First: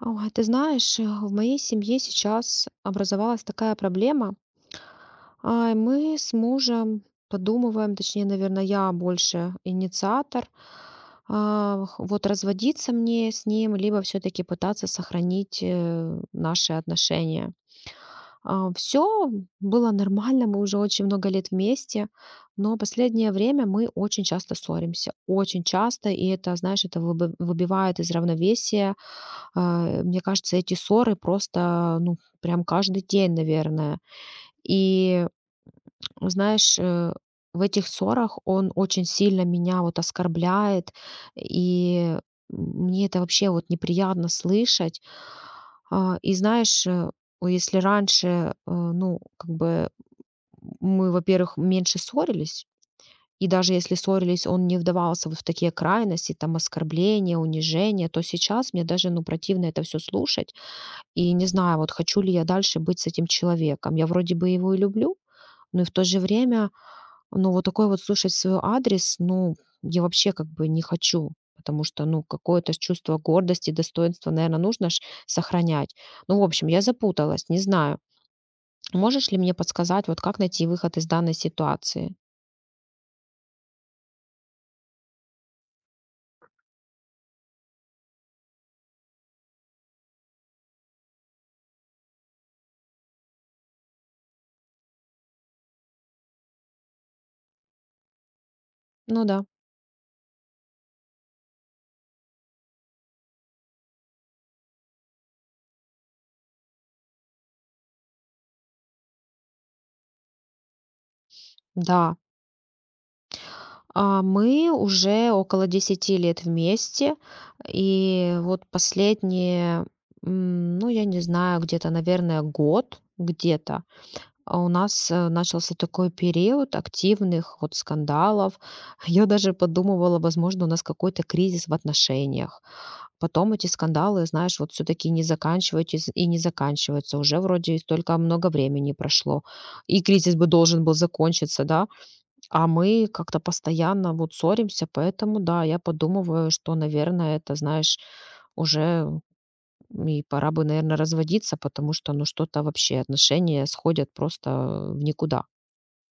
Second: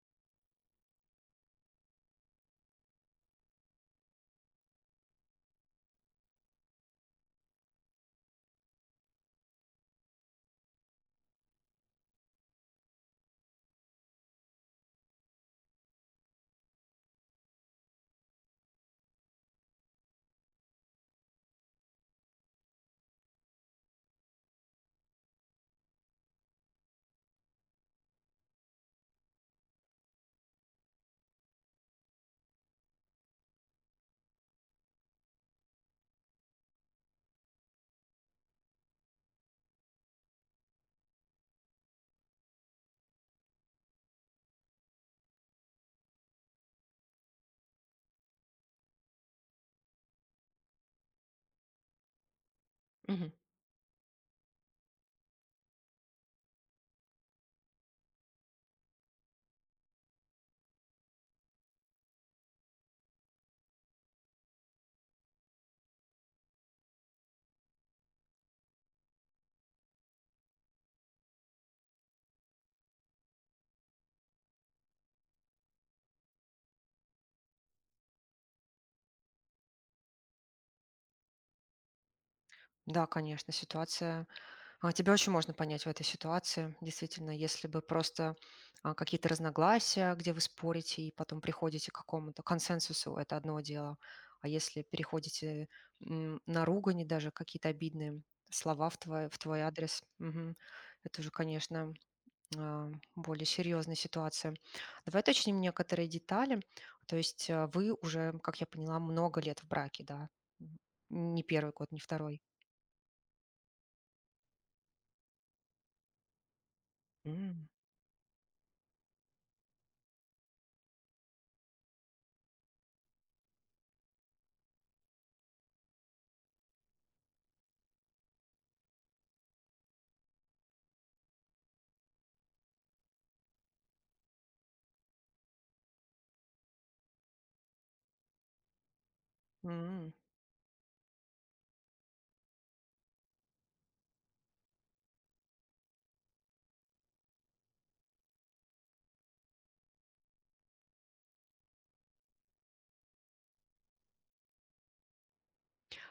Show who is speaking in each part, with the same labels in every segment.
Speaker 1: Ой, ты знаешь, в моей семье сейчас образовалась такая проблема. Мы с мужем подумываем, точнее, наверное, я больше инициатор, вот разводиться мне с ним, либо все-таки пытаться сохранить наши отношения. Все было нормально, мы уже очень много лет вместе, но последнее время мы очень часто ссоримся, очень часто, и это, знаешь, это выбивает из равновесия. Мне кажется, эти ссоры просто, ну, прям каждый день, наверное. И знаешь, в этих ссорах он очень сильно меня вот оскорбляет, и мне это вообще вот неприятно слышать. И знаешь, если раньше, ну, как бы мы, во-первых, меньше ссорились,
Speaker 2: Мгм.
Speaker 1: и даже если ссорились, он не вдавался вот в такие крайности, там оскорбления, унижения, то сейчас мне даже, ну, противно это все слушать. И не знаю, вот хочу ли я дальше быть с этим человеком. Я вроде бы его и люблю, но и в то же время, ну, вот такой вот слушать свой адрес, ну, я вообще как бы не хочу, потому что, ну, какое-то ж чувство гордости, достоинства, наверное, нужно ж сохранять. Ну, в общем, я запуталась, не знаю. Можешь ли мне подсказать, вот как найти выход из данной ситуации?
Speaker 2: Да, конечно, ситуация тебя очень можно понять в этой ситуации. Действительно, если бы просто какие-то разногласия, где вы спорите и потом приходите к какому-то консенсусу, это одно дело. А если переходите на ругань, и даже какие-то обидные слова
Speaker 1: Ну
Speaker 2: в
Speaker 1: да,
Speaker 2: твой адрес, мгм, это уже, конечно, а, более серьезная ситуация. Давай уточним некоторые детали. То есть вы уже, как я поняла, много лет в браке, да? М, не первый год, не
Speaker 1: да.
Speaker 2: второй.
Speaker 1: Мы уже около 10 лет вместе.
Speaker 2: М,
Speaker 1: И вот последние, ну, я не знаю, где-то, наверное, год, где-то, а у нас, начался такой период активных вот скандалов. Я даже подумывала, возможно, у нас какой-то кризис в отношениях. Потом эти скандалы, знаешь, вот все таки не заканчиваются и не заканчиваются. Уже вроде и столько много времени прошло, и
Speaker 2: м.
Speaker 1: кризис бы должен был закончиться, да? А мы как-то постоянно вот ссоримся, поэтому да, я подумываю, что, наверное, это, знаешь, уже и пора бы, наверное, разводиться, потому что, ну, что-то вообще отношения сходят просто в никуда.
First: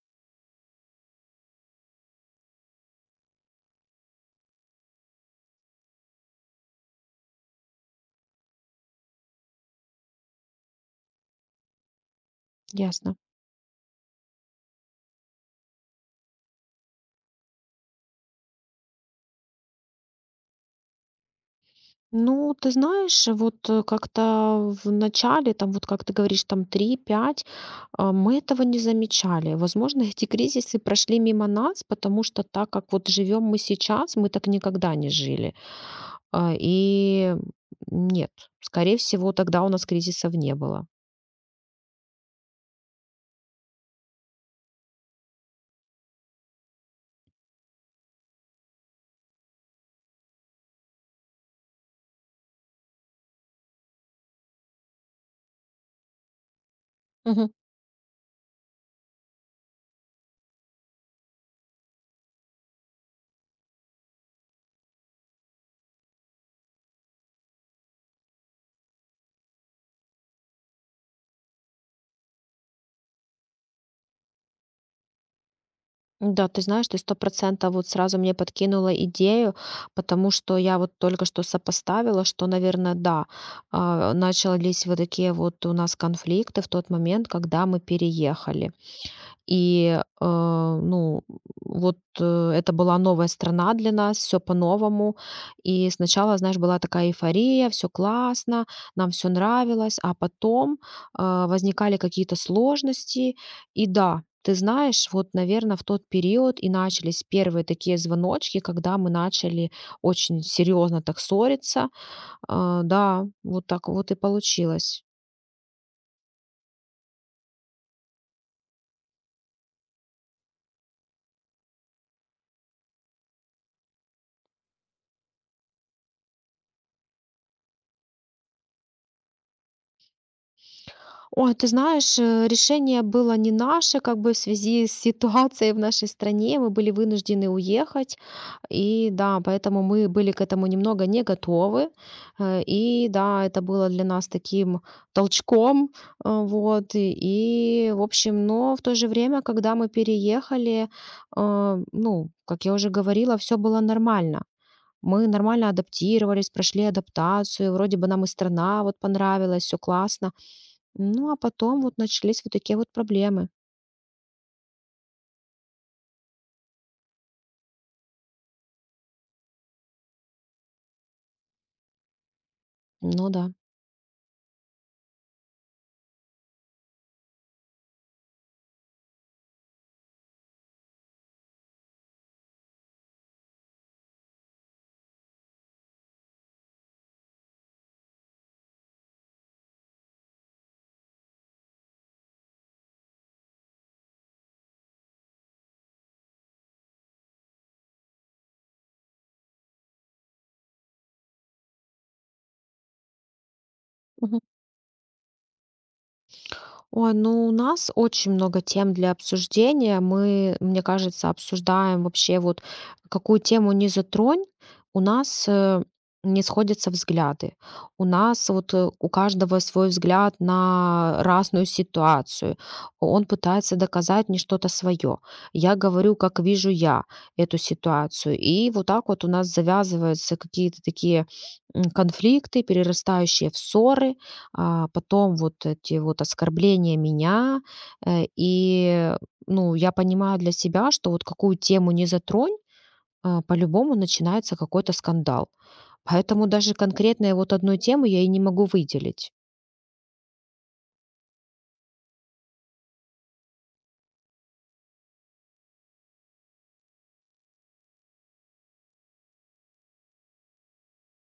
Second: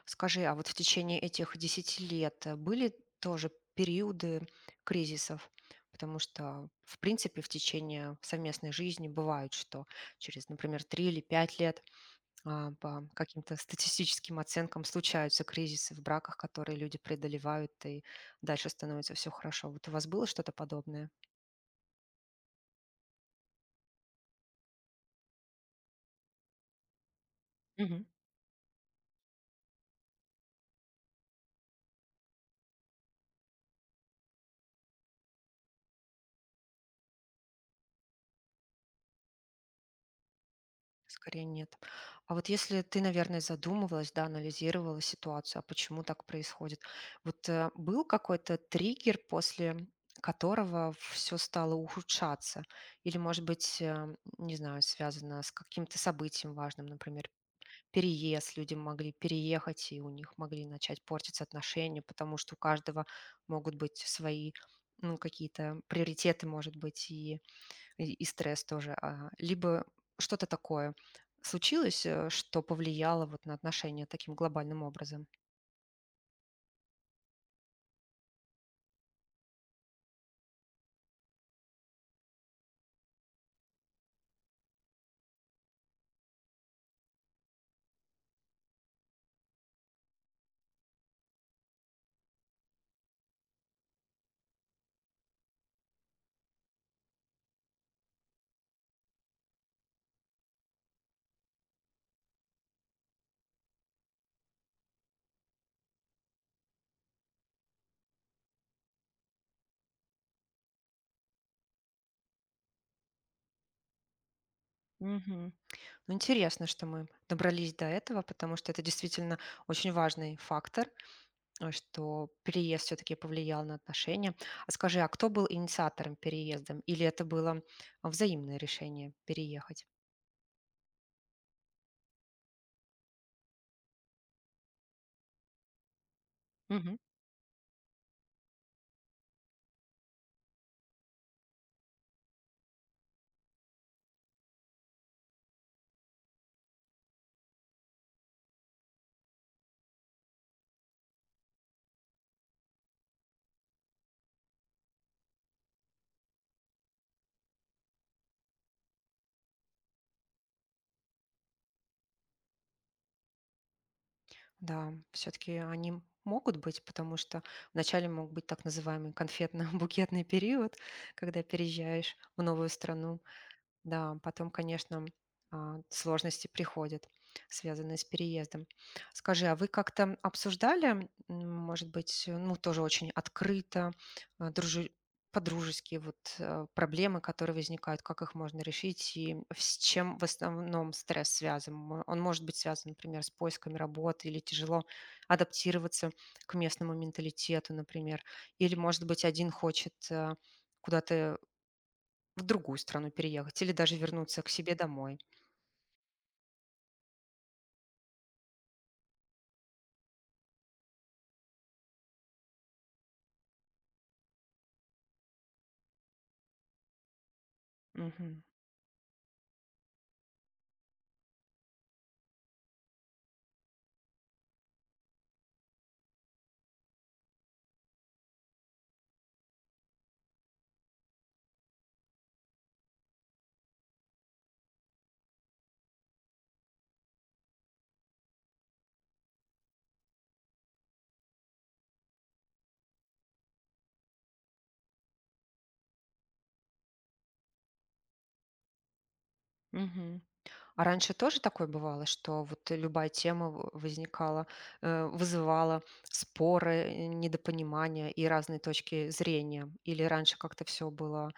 Speaker 2: Скажи, а вот в течение этих 10 лет, были тоже периоды кризисов? Потому что, в принципе, в течение совместной жизни бывает, что через, например, 3 или 5 лет, по
Speaker 1: Ясно.
Speaker 2: каким-то статистическим оценкам случаются кризисы в браках, которые люди преодолевают, и дальше становится все хорошо. Вот у вас было что-то подобное?
Speaker 1: Ну, ты знаешь, вот как-то в начале, там вот как ты говоришь, там три, пять, мы этого не замечали. Возможно, эти кризисы прошли мимо нас, потому что так как вот живем мы сейчас, мы так никогда не жили. А, И нет, скорее всего, тогда у нас кризисов не было.
Speaker 2: Скорее нет. А вот если ты, наверное, задумывалась, да, анализировала ситуацию, а почему так происходит, вот был какой-то триггер, после которого все стало ухудшаться? Или, может быть, не знаю, связано с каким-то событием важным, например,
Speaker 1: Мгм.
Speaker 2: переезд, люди могли переехать, и у них могли начать портиться отношения, потому что у каждого могут быть свои, ну, какие-то приоритеты, может быть, и и стресс тоже. А, либо что-то такое случилось, что повлияло вот на отношения таким глобальным образом.
Speaker 1: Да, ты знаешь, ты 100% вот сразу мне подкинула идею, потому что я вот только что сопоставила, что, наверное, да, начались вот такие вот у нас конфликты в тот момент, когда мы переехали. И, ну, вот, это была новая страна для нас, все по-новому. И сначала, знаешь, была такая эйфория, все классно, нам все нравилось, а потом, возникали какие-то сложности. И да, ты знаешь, вот, наверное в тот период и начались первые такие звоночки, когда мы начали очень серьезно так ссориться. Да, вот так вот и получилось.
Speaker 2: Мгм. Ну, интересно, что мы добрались до этого, потому что это действительно очень важный фактор, что переезд все-таки повлиял на отношения. А скажи, а кто был инициатором переезда? Или это было взаимное решение переехать?
Speaker 1: Ой, ты знаешь, решение было не наше, как бы в связи с ситуацией в нашей стране мы были вынуждены уехать, и да, поэтому мы были к этому немного не готовы, и да, это было для нас таким толчком, вот, и, в общем, но в то же время, когда мы переехали, ну, как я уже говорила, все было нормально. Мы нормально адаптировались, прошли адаптацию, вроде бы нам и страна вот понравилась, все классно, ну, а потом вот начались вот такие вот проблемы.
Speaker 2: Да, все-таки они могут быть, потому что вначале мог быть так называемый конфетно-букетный период, когда переезжаешь в новую страну,
Speaker 1: Ну да.
Speaker 2: да, потом, конечно, сложности приходят, связанные с переездом. Скажи, а вы как-то обсуждали, может быть, ну, тоже очень открыто, а, дружи- по-дружески, вот проблемы, которые возникают, как их можно решить и с чем в основном стресс связан? Он может быть связан, например, с поисками работы или тяжело адаптироваться к местному менталитету, например. Или, может быть, один хочет, куда-то в другую страну переехать или даже
Speaker 1: Мгм.
Speaker 2: вернуться к себе домой.
Speaker 1: Ой, ну у нас очень много тем для обсуждения. Мы, мне кажется, обсуждаем вообще вот какую тему не затронь, у нас не сходятся взгляды. У
Speaker 2: Мгм.
Speaker 1: нас вот у каждого свой взгляд на разную ситуацию. Он пытается доказать мне что-то свое. Я говорю, как вижу я эту ситуацию. И вот так вот у нас завязываются какие-то такие конфликты, перерастающие в ссоры. А потом вот эти вот оскорбления меня, и, ну, я понимаю для себя, что вот какую тему не затронь, по-любому начинается какой-то скандал. Поэтому даже конкретной вот одной темы я и не могу выделить.
Speaker 2: Мгм. А раньше тоже такое бывало, что вот любая тема в возникала, вызывала споры, недопонимания и разные точки зрения? Или раньше как-то все было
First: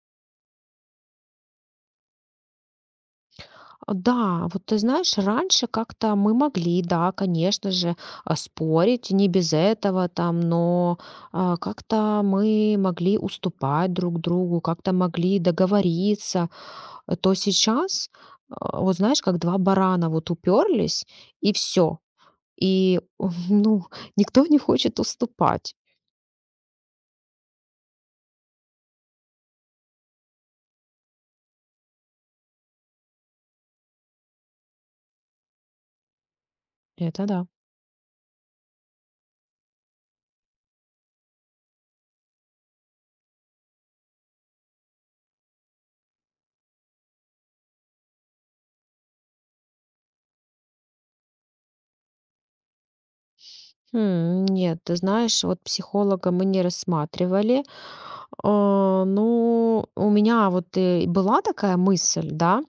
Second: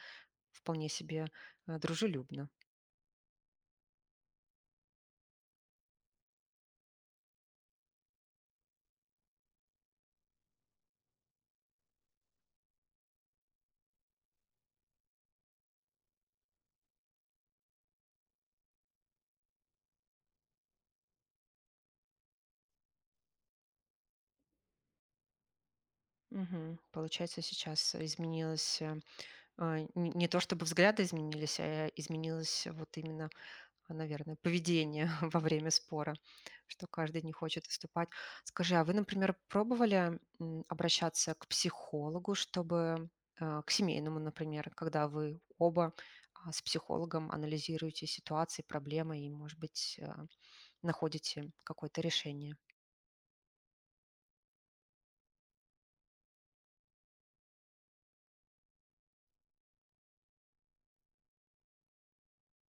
Speaker 2: вполне себе, дружелюбно?
Speaker 1: Да, вот ты знаешь, раньше как-то мы могли, да, конечно же, спорить, не без этого там, но как-то мы могли уступать друг другу, как-то могли договориться. То сейчас, вот знаешь, как 2 барана вот уперлись, и все. И, ну, никто не хочет уступать.
Speaker 2: Мгм. Получается, сейчас изменилось, не то чтобы взгляды изменились, а, изменилось вот именно, а, наверное, поведение во время спора, что каждый
Speaker 1: Это
Speaker 2: не
Speaker 1: да.
Speaker 2: хочет уступать. Скажи, а вы, например, пробовали, обращаться к психологу, чтобы, к семейному, например, когда вы оба, с психологом анализируете ситуации, проблемы и, может быть, находите какое-то решение?
Speaker 1: Хм, нет, ты знаешь, вот психолога мы не рассматривали. Ну, у меня вот и была такая мысль, да.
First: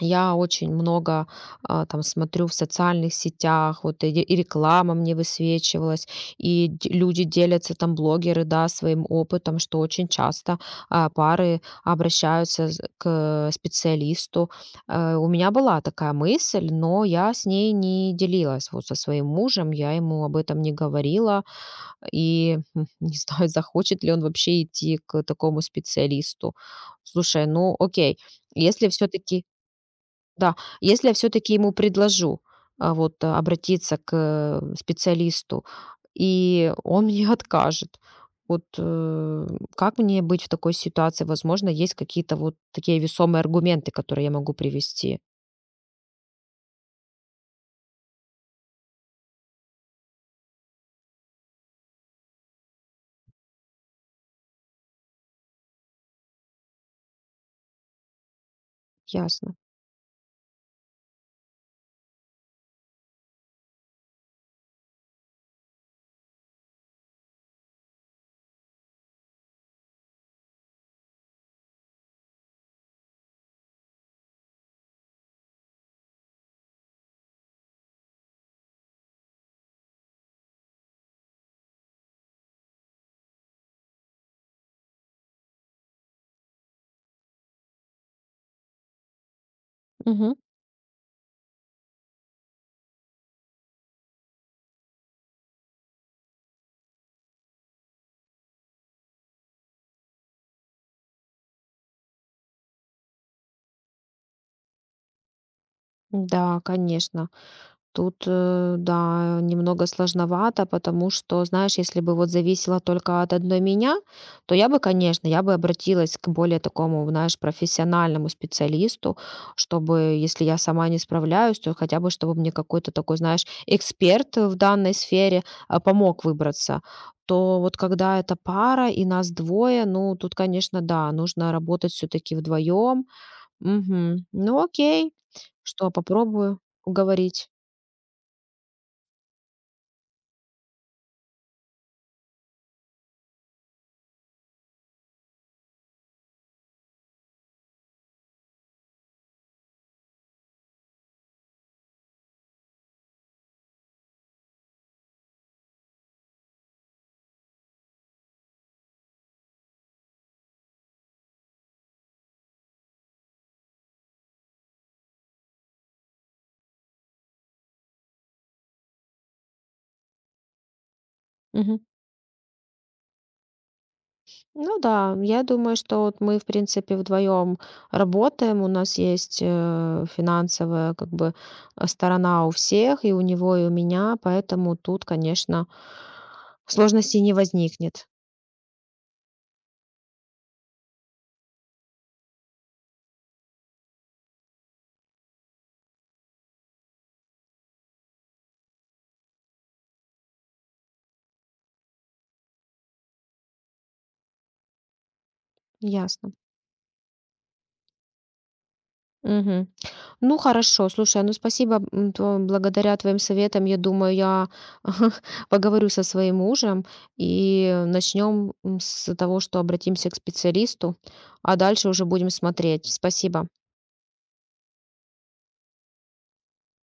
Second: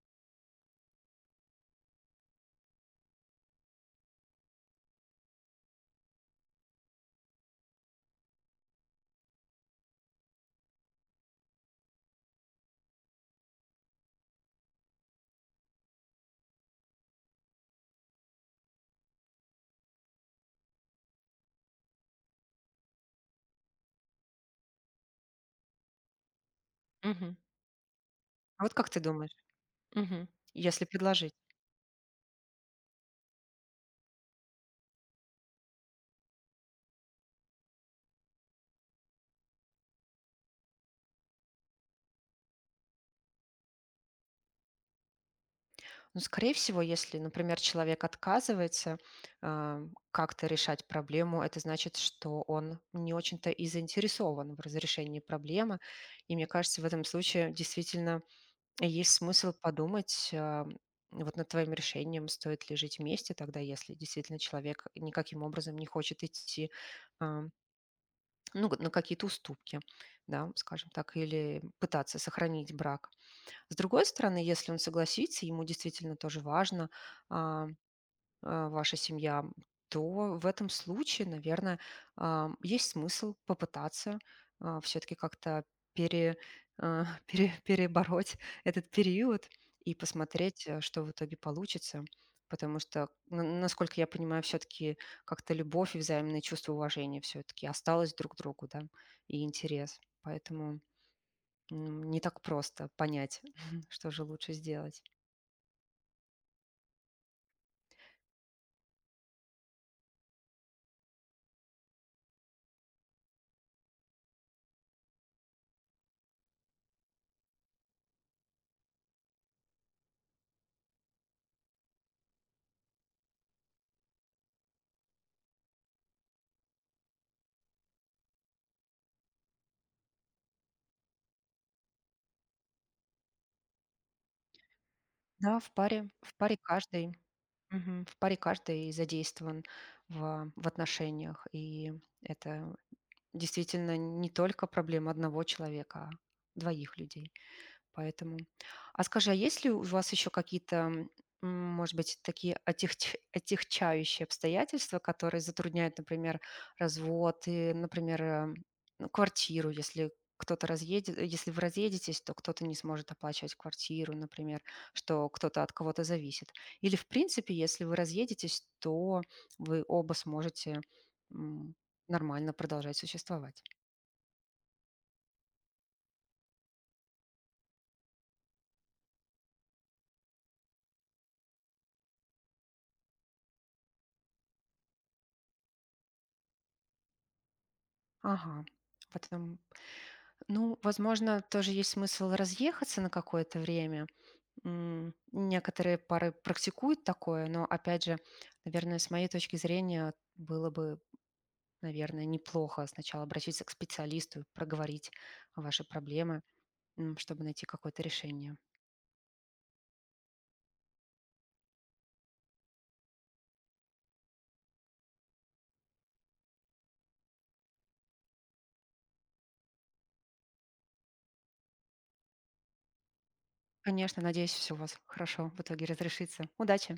Speaker 1: Я очень много там смотрю в социальных сетях, вот и, и реклама мне высвечивалась, и люди делятся там блогеры, да, своим опытом, что очень часто пары обращаются к специалисту. У меня была такая мысль, но я с ней не делилась вот со своим мужем, я ему об этом не говорила, и не знаю, захочет ли он вообще идти к такому специалисту.
Speaker 2: Мгм.
Speaker 1: Слушай, ну окей,
Speaker 2: А вот как
Speaker 1: если
Speaker 2: ты думаешь,
Speaker 1: все-таки
Speaker 2: мгм,
Speaker 1: да,
Speaker 2: если
Speaker 1: если я все
Speaker 2: предложить?
Speaker 1: таки ему предложу, вот, обратиться к, специалисту, и он мне откажет, вот, как мне быть в такой ситуации? Возможно, есть какие-то вот такие весомые аргументы, которые я могу привести.
Speaker 2: Ну, скорее всего, если, например, человек отказывается, а, как-то решать проблему, это значит, что он не очень-то и заинтересован в разрешении проблемы. И мне кажется, в этом случае действительно есть смысл
Speaker 1: Ясно.
Speaker 2: подумать, вот над твоим решением, стоит ли жить вместе тогда, если действительно человек никаким образом не хочет идти, а, ну, на какие-то уступки, да, скажем так, или пытаться сохранить брак. С другой стороны, если он согласится, ему действительно тоже важно, а, ваша семья, то в этом случае, наверное, есть смысл попытаться все-таки как-то пере, перебороть этот период и
Speaker 1: Мгм.
Speaker 2: посмотреть, что в итоге получится. Потому что, насколько я понимаю, все-таки как-то любовь и взаимное чувство уважения все-таки осталось друг к другу, да, и интерес. Поэтому м, не так просто понять, что же лучше сделать.
Speaker 1: Да, конечно. Тут, да, немного сложновато, потому что, знаешь, если бы вот зависело только от одной меня, то я бы, конечно, я бы обратилась к более такому, знаешь, профессиональному специалисту, чтобы, если я сама не справляюсь, то хотя бы, чтобы мне какой-то такой, знаешь, эксперт в данной сфере помог выбраться. То вот когда это пара и нас двое, ну, тут, конечно, да, нужно работать все-таки вдвоем. Мгм. Ну, окей,
Speaker 2: Да, в
Speaker 1: что
Speaker 2: паре в паре
Speaker 1: попробую
Speaker 2: каждый,
Speaker 1: уговорить.
Speaker 2: мгм, в паре каждый задействован в отношениях, и это действительно не только проблема одного человека, а двоих людей. Поэтому. А скажи, а есть ли у вас еще какие-то, может быть, такие отягчающие обстоятельства, которые затрудняют, например, развод и, например, ну, квартиру, если кто-то разъедет, если вы разъедетесь, то кто-то не сможет оплачивать квартиру, например, что кто-то от кого-то зависит. Или, в принципе, если вы разъедетесь, то вы оба сможете, м,
Speaker 1: Мгм.
Speaker 2: нормально продолжать существовать.
Speaker 1: Ну да, я думаю, что вот мы, в принципе, вдвоем работаем. У нас есть финансовая как бы сторона у всех, и у него, и у меня, поэтому тут, конечно, сложностей не возникнет.
Speaker 2: Ага. Потом. Ну, возможно, тоже есть смысл разъехаться на какое-то время. М, некоторые пары практикуют такое, но, опять же, наверное, с моей точки зрения было бы, наверное, неплохо сначала обратиться к специалисту, проговорить ваши
Speaker 1: Ясно.
Speaker 2: проблемы, чтобы найти какое-то решение.
Speaker 1: Мгм. Ну хорошо, слушай, ну спасибо, то благодаря твоим советам, я думаю, я поговорю со своим мужем и начнем с того, что обратимся к специалисту, а дальше уже будем смотреть. Спасибо.
Speaker 2: Конечно, надеюсь, все у вас хорошо в итоге разрешится. Удачи!